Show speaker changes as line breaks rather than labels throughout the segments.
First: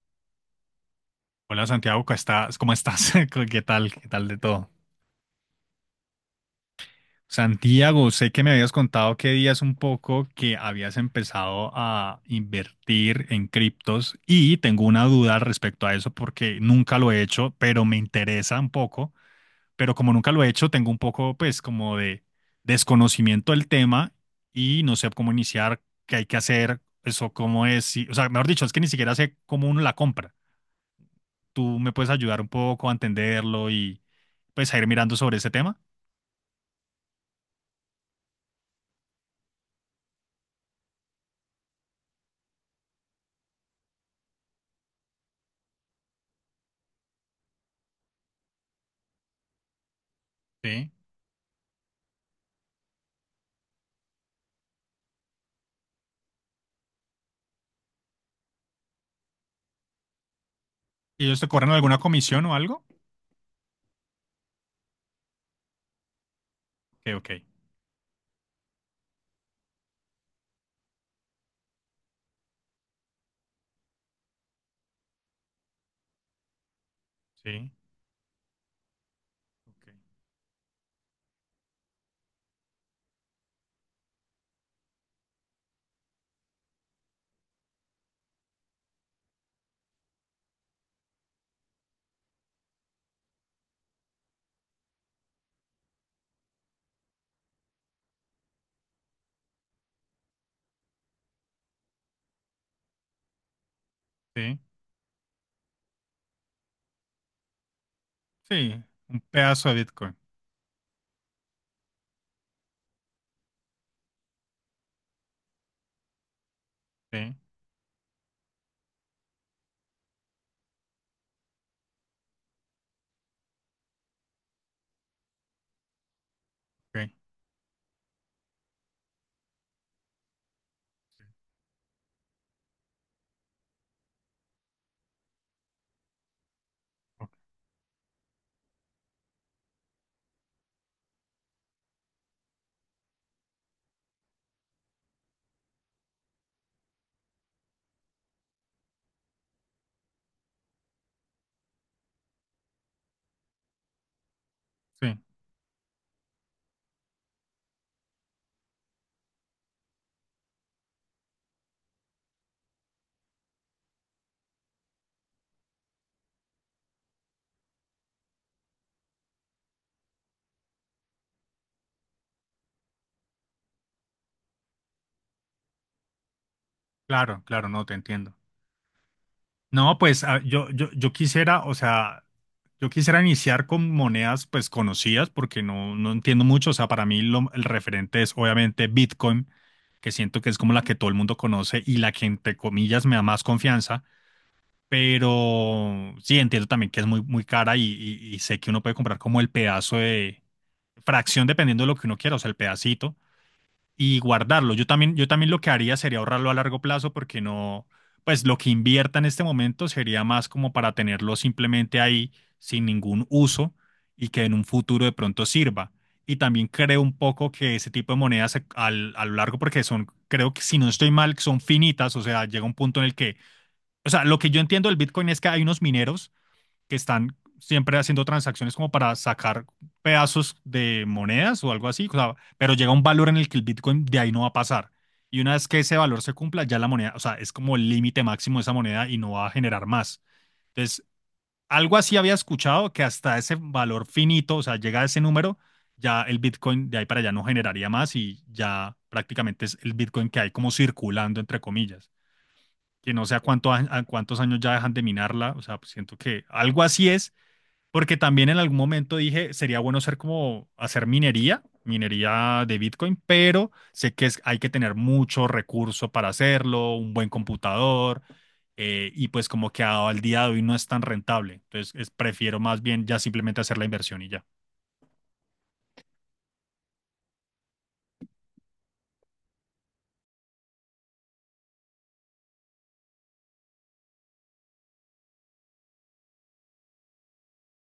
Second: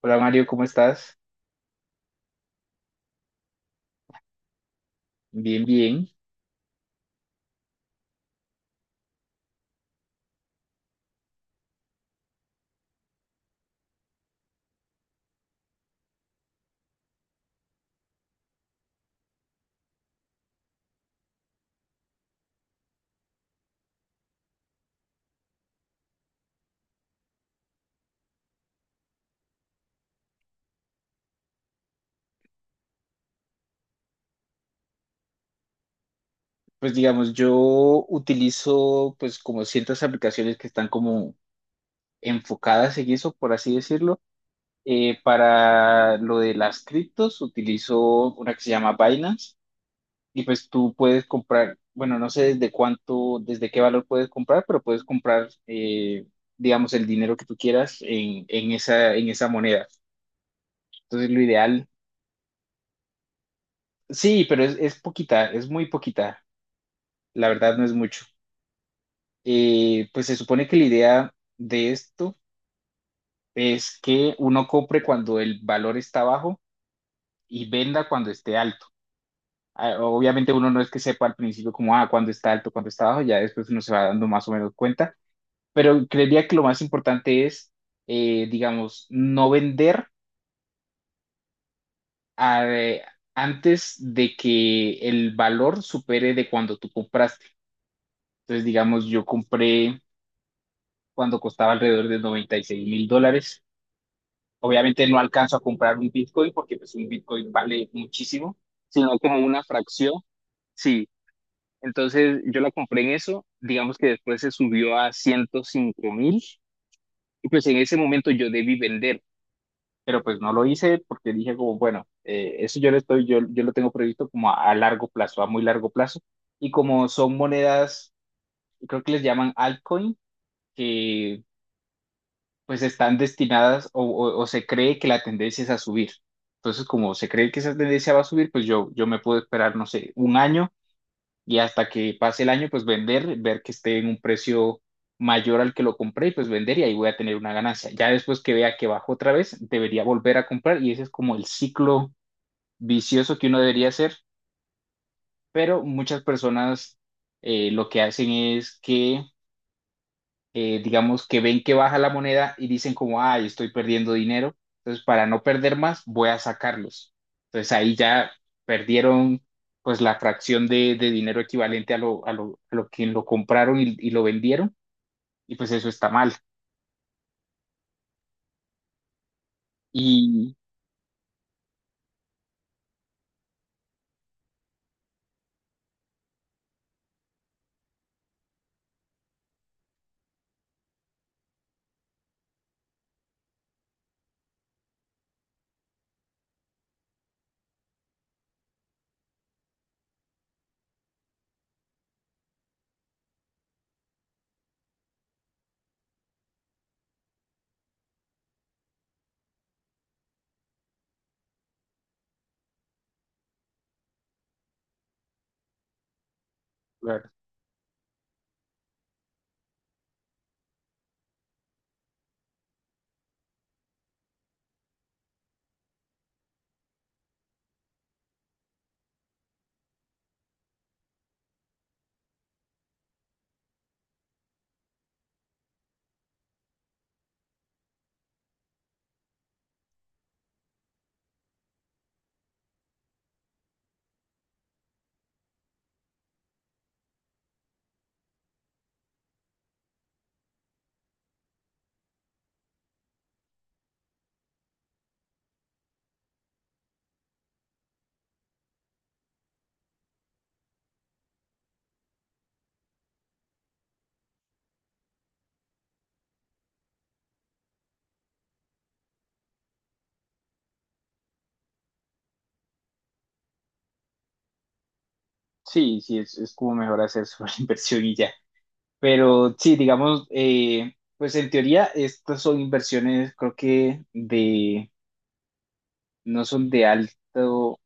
Hola Mario, ¿cómo estás?
Hola Santiago, ¿cómo estás? ¿Cómo estás? ¿Qué tal? ¿Qué tal de todo?
Bien, bien.
Santiago, sé que me habías contado que días un poco que habías empezado a invertir en criptos y tengo una duda al respecto a eso porque nunca lo he hecho, pero me interesa un poco, pero como nunca lo he hecho, tengo un poco pues como de desconocimiento del tema y no sé cómo iniciar, qué hay que hacer, eso cómo es, o sea, mejor dicho, es que ni siquiera sé cómo uno la compra. Tú me puedes ayudar un poco a entenderlo y pues a ir mirando sobre ese tema.
Pues digamos, yo utilizo pues como ciertas aplicaciones que están como enfocadas en eso, por así decirlo. Para lo de las criptos utilizo una que se llama Binance y pues
Sí.
tú puedes comprar, bueno, no sé desde cuánto, desde qué valor puedes comprar, pero puedes comprar, digamos, el dinero que tú quieras en esa moneda.
¿Y
Entonces
ellos
lo
te cobran
ideal,
alguna comisión o algo?
sí, pero es poquita, es muy poquita.
Ok, ok.
La verdad no es mucho. Pues se supone que la idea de esto es que uno compre cuando el valor está bajo y
Sí.
venda cuando esté alto.
Ok.
Obviamente uno no es que sepa al principio como, cuando está alto, cuando está bajo, ya después uno se va dando más o menos cuenta, pero creería que lo más importante es, digamos, no vender a- eh, antes de que el valor supere de cuando tú compraste. Entonces, digamos, yo compré cuando costaba alrededor de 96.000 dólares.
Sí.
Obviamente no alcanzo a comprar un Bitcoin porque pues un Bitcoin vale muchísimo,
Sí.
sino
Un
como una
pedazo de
fracción.
Bitcoin.
Sí, entonces yo la compré en eso, digamos que después se subió a 105.000
Sí.
y pues en ese momento yo debí vender, pero pues no lo hice porque dije como, bueno, eso yo lo tengo previsto como a largo plazo, a muy largo plazo. Y como
Ok.
son monedas, creo que les llaman altcoin, que pues están destinadas o, o se cree que la tendencia es a subir. Entonces, como se
Ok.
cree que esa tendencia va a subir, pues yo me puedo esperar, no sé, un año y hasta que pase el año, pues vender, ver que esté en un precio mayor al que lo compré y pues vender y ahí voy a tener una ganancia. Ya después que vea que bajó otra vez, debería volver a comprar y ese es como el ciclo vicioso que uno debería hacer,
Sí.
pero muchas personas lo que hacen es que digamos que ven que baja la moneda y dicen como, ay, estoy perdiendo dinero, entonces para no perder más voy a sacarlos. Entonces ahí ya perdieron pues la fracción de dinero equivalente a lo que lo compraron y lo vendieron y pues eso está mal.
Claro, claro, no, te entiendo. No, pues ah,
Y
yo quisiera, o sea, yo quisiera iniciar con monedas pues conocidas porque no, no entiendo mucho. O sea, para mí el referente es obviamente Bitcoin, que siento que es como la que todo el mundo conoce y la que entre comillas me da más confianza. Pero sí, entiendo también que es muy, muy cara y sé que uno puede comprar como el pedazo de fracción dependiendo de lo que uno quiera, o sea, el pedacito y guardarlo. Yo también lo que haría sería ahorrarlo a largo plazo porque no, pues lo que invierta en este momento sería más como para tenerlo simplemente ahí sin ningún uso y que en un futuro de pronto sirva. Y también creo un
claro,
poco que ese tipo de monedas a lo largo, porque son, creo que si no estoy mal, son finitas, o sea, llega un punto en el que o sea, lo que yo entiendo del Bitcoin es que hay unos mineros que están siempre haciendo transacciones como para sacar pedazos de monedas o algo así, o sea, pero llega un valor en el que el Bitcoin de ahí no va a pasar. Y una vez que ese valor se cumpla, ya la moneda, o sea, es como el límite máximo de esa moneda y no va a generar más. Entonces, algo así había escuchado que hasta ese valor finito, o sea, llega a ese número, ya el Bitcoin de ahí para allá no generaría más y ya prácticamente es el Bitcoin que hay como circulando, entre comillas, que no sé cuánto, a cuántos años ya dejan de minarla, o sea, pues siento que algo así es, porque también en algún momento dije, sería bueno ser como hacer minería, minería de Bitcoin, pero sé que es, hay que tener mucho recurso para hacerlo, un buen computador, y pues como que al día de hoy no es tan rentable, prefiero más bien ya simplemente hacer la inversión y ya.
sí, sí, es, como mejor hacer sobre inversión y ya. Pero sí, digamos, pues en teoría estas son inversiones creo que no son de alto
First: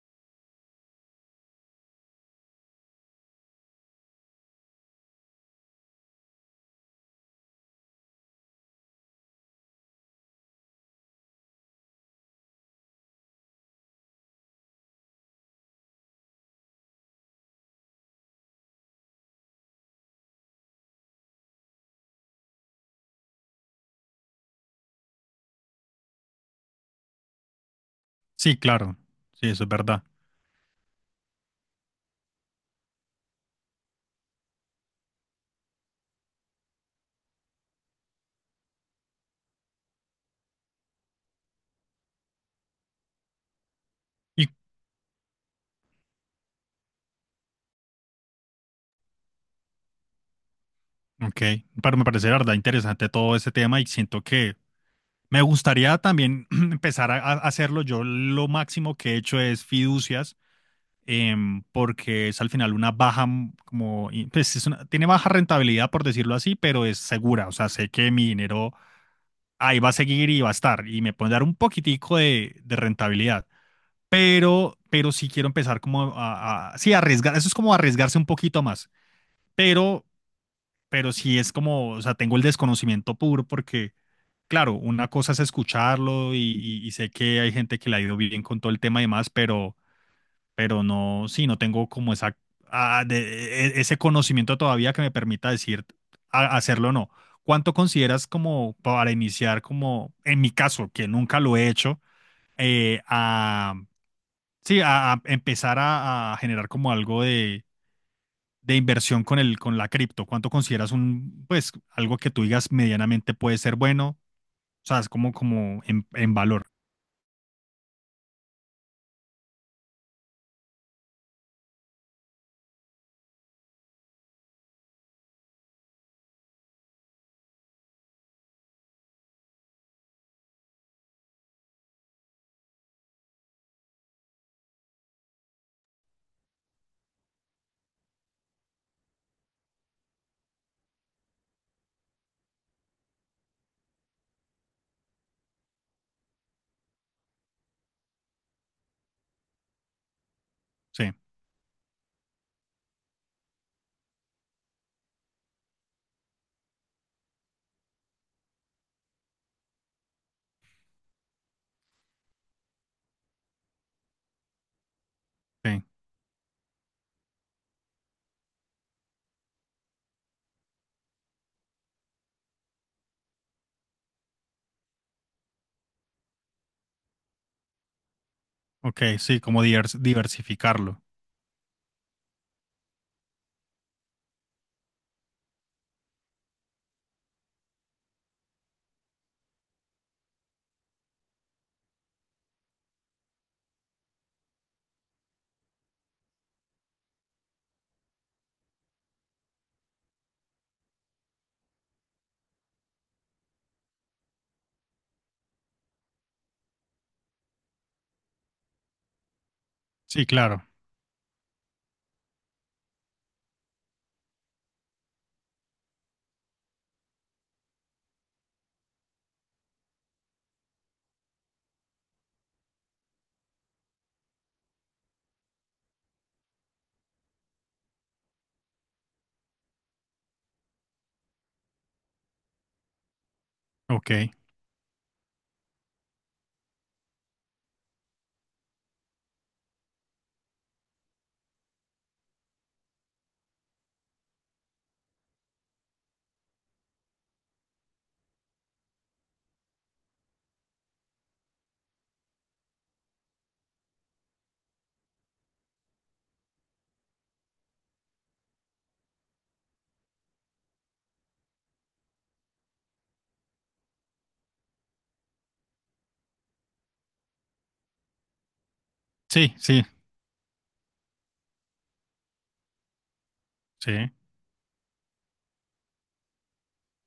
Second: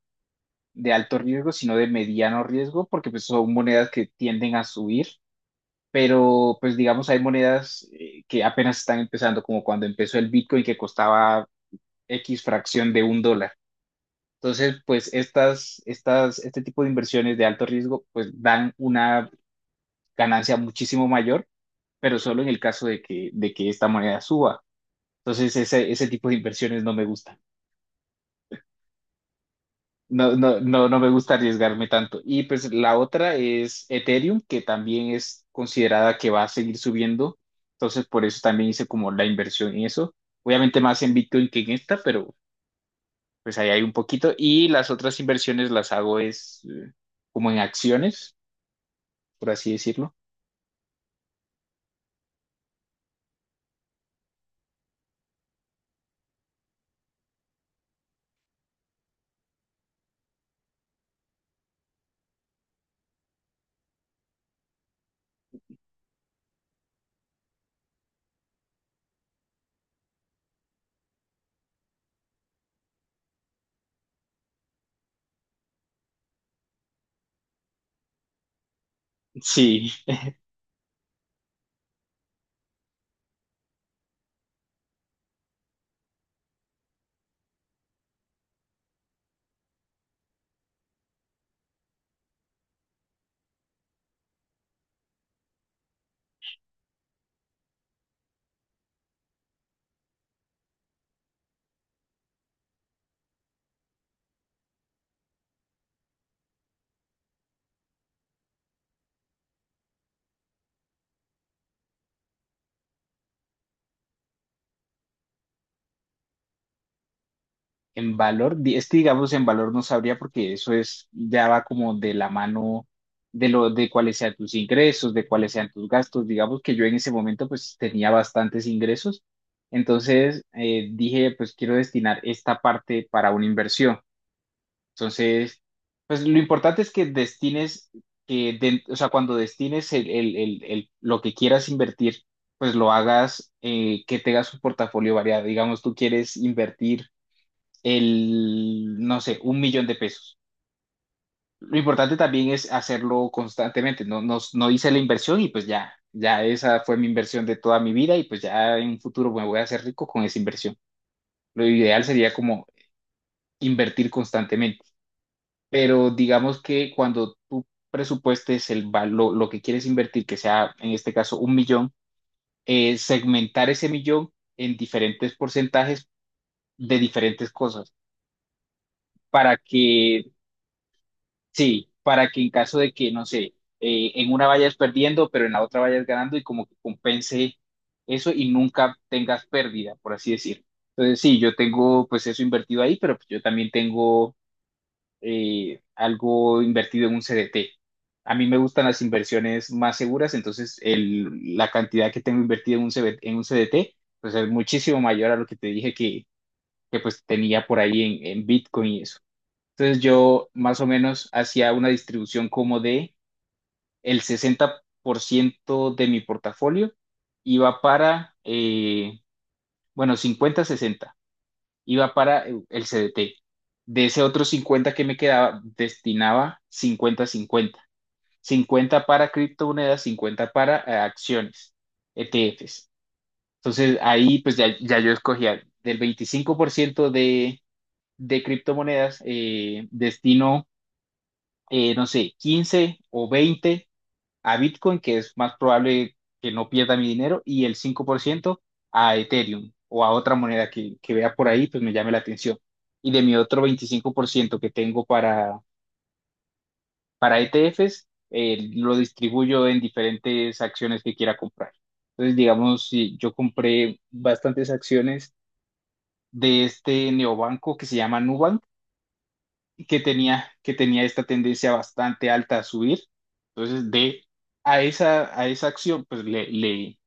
de alto riesgo, sino de mediano riesgo, porque pues son monedas que tienden a subir, pero pues digamos hay monedas que apenas están empezando, como cuando empezó el Bitcoin que costaba X fracción de un dólar. Entonces, pues este tipo de inversiones de alto riesgo pues dan una ganancia muchísimo mayor, pero solo en el caso de que esta moneda suba. Entonces, ese tipo de inversiones no me gusta.
Sí, claro, sí, eso es verdad.
No, no, no, no me gusta arriesgarme tanto. Y pues la otra es Ethereum, que también es considerada que va a seguir subiendo. Entonces, por eso también hice como la inversión en eso. Obviamente más en Bitcoin que en esta, pero pues ahí hay un poquito.
Y,
Y las otras inversiones las hago es, como en acciones, por así decirlo.
ok, pero me parece de verdad interesante todo ese tema y siento que me gustaría también empezar a hacerlo. Yo lo máximo que he hecho es fiducias, porque es al final una baja, pues es tiene baja rentabilidad, por decirlo así, pero es segura. O sea, sé que mi dinero ahí va a seguir y va a estar y me pueden dar un poquitico de rentabilidad. Pero sí quiero empezar como sí, arriesgar. Eso es como arriesgarse un poquito más.
Sí.
Pero, pero sí es como, o sea, tengo el desconocimiento puro porque claro, una cosa es escucharlo y sé que hay gente que le ha ido bien con todo el tema y demás, pero no, sí, no tengo como esa, ah, de- ese conocimiento todavía que me permita decir hacerlo o no. ¿Cuánto consideras como para iniciar, como en mi caso, que nunca lo he hecho, eh, a, sí, a empezar a generar como algo de inversión con el, con la cripto? ¿Cuánto consideras un, pues, algo que tú digas medianamente puede ser bueno? O sea, es como, como en valor.
En valor, este digamos en valor no sabría porque eso es, ya va como de la mano de cuáles sean tus ingresos, de cuáles sean tus gastos. Digamos que yo en ese momento pues tenía bastantes ingresos, entonces, dije pues quiero destinar esta parte para una inversión. Entonces, pues lo importante es que destines, o sea, cuando destines lo que quieras invertir, pues lo hagas, que tengas un portafolio variado. Digamos, tú quieres invertir no sé, un millón de pesos.
Sí,
Lo importante también es hacerlo constantemente. No, no, no hice la inversión y pues ya, ya esa fue mi inversión de toda mi vida y pues ya en un futuro me voy a hacer rico con esa inversión. Lo ideal sería como invertir constantemente,
sí.
pero digamos que cuando tú presupuestes el valor, lo que quieres invertir, que sea en este caso un millón, segmentar ese millón en diferentes porcentajes de diferentes cosas
Ok, sí,
para
como
que,
diversificarlo.
sí, para que en caso de que, no sé, en una vayas perdiendo, pero en la otra vayas ganando y como que compense eso y nunca tengas pérdida, por así decir. Entonces, sí, yo tengo pues eso invertido ahí, pero pues, yo también tengo, algo invertido en un CDT. A mí me gustan las inversiones más seguras, entonces la cantidad que tengo invertida en un CDT, pues es muchísimo mayor a lo que te dije que pues tenía por ahí en Bitcoin y eso. Entonces
Sí,
yo
claro.
más o menos hacía una distribución como de el 60% de mi portafolio iba para, bueno, 50-60, iba para el CDT. De ese otro 50 que me quedaba, destinaba 50-50. 50 para criptomonedas, 50 para acciones, ETFs. Entonces
Ok.
ahí pues ya, ya yo escogía del 25% de criptomonedas, destino, no sé, 15 o 20 a Bitcoin, que es más probable que no pierda mi dinero, y el 5% a Ethereum o a otra moneda que vea por ahí, pues me llame la atención. Y de mi otro 25% que tengo para, ETFs, lo distribuyo en diferentes acciones que quiera comprar. Entonces, digamos, si yo compré bastantes acciones de este neobanco que se llama Nubank,
Sí, sí,
que tenía esta tendencia bastante alta a subir. Entonces,
sí.
a esa acción, pues le, le,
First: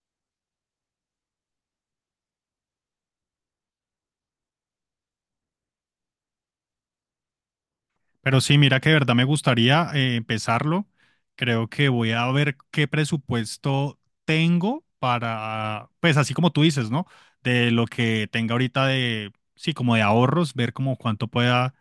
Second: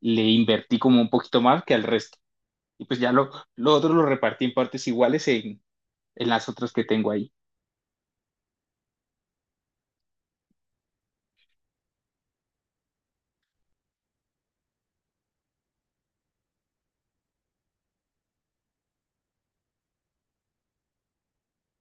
le invertí como un poquito más que al resto. Y pues ya lo otro lo repartí en partes iguales en las otras que tengo ahí.
Pero sí, mira que de verdad me gustaría empezarlo. Creo que voy a ver qué presupuesto tengo para, pues así como tú dices, ¿no? De lo que tenga ahorita de, sí, como de ahorros, ver como cuánto pueda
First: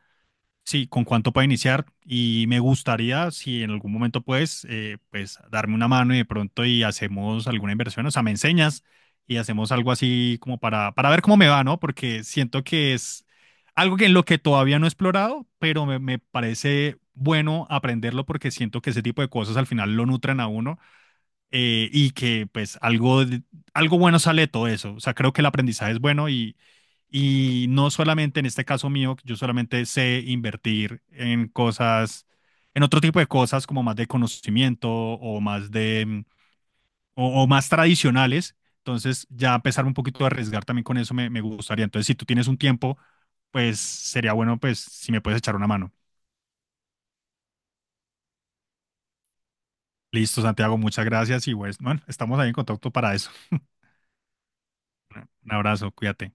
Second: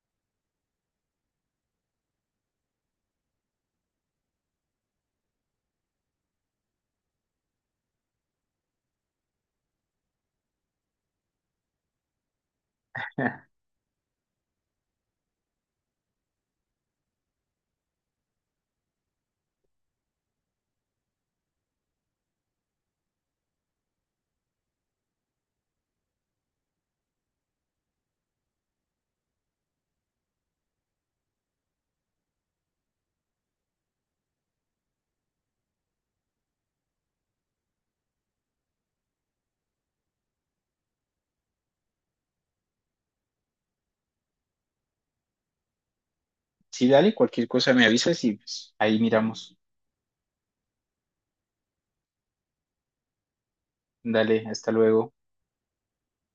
sí, con cuánto para iniciar y me gustaría si en algún momento puedes, pues darme una mano y de pronto y hacemos alguna inversión, o sea, me enseñas y hacemos algo así como para ver cómo me va, ¿no? Porque siento que es algo que en lo que todavía no he explorado, pero me parece bueno aprenderlo porque siento que ese tipo de cosas al final lo nutren a uno y que pues algo, algo bueno sale de todo eso. O sea, creo que el aprendizaje es bueno y no solamente en este caso mío, yo solamente sé invertir en cosas, en otro tipo de cosas como más de conocimiento o más de, o más tradicionales. Entonces ya empezar un poquito a arriesgar también con eso me, me gustaría. Entonces si tú tienes un tiempo, pues sería bueno pues si me puedes echar una mano.
Sí, dale, cualquier cosa me avisas y pues, ahí miramos.
Listo, Santiago, muchas gracias y pues, bueno, estamos ahí en contacto para eso.
Dale, hasta luego.
Un abrazo, cuídate.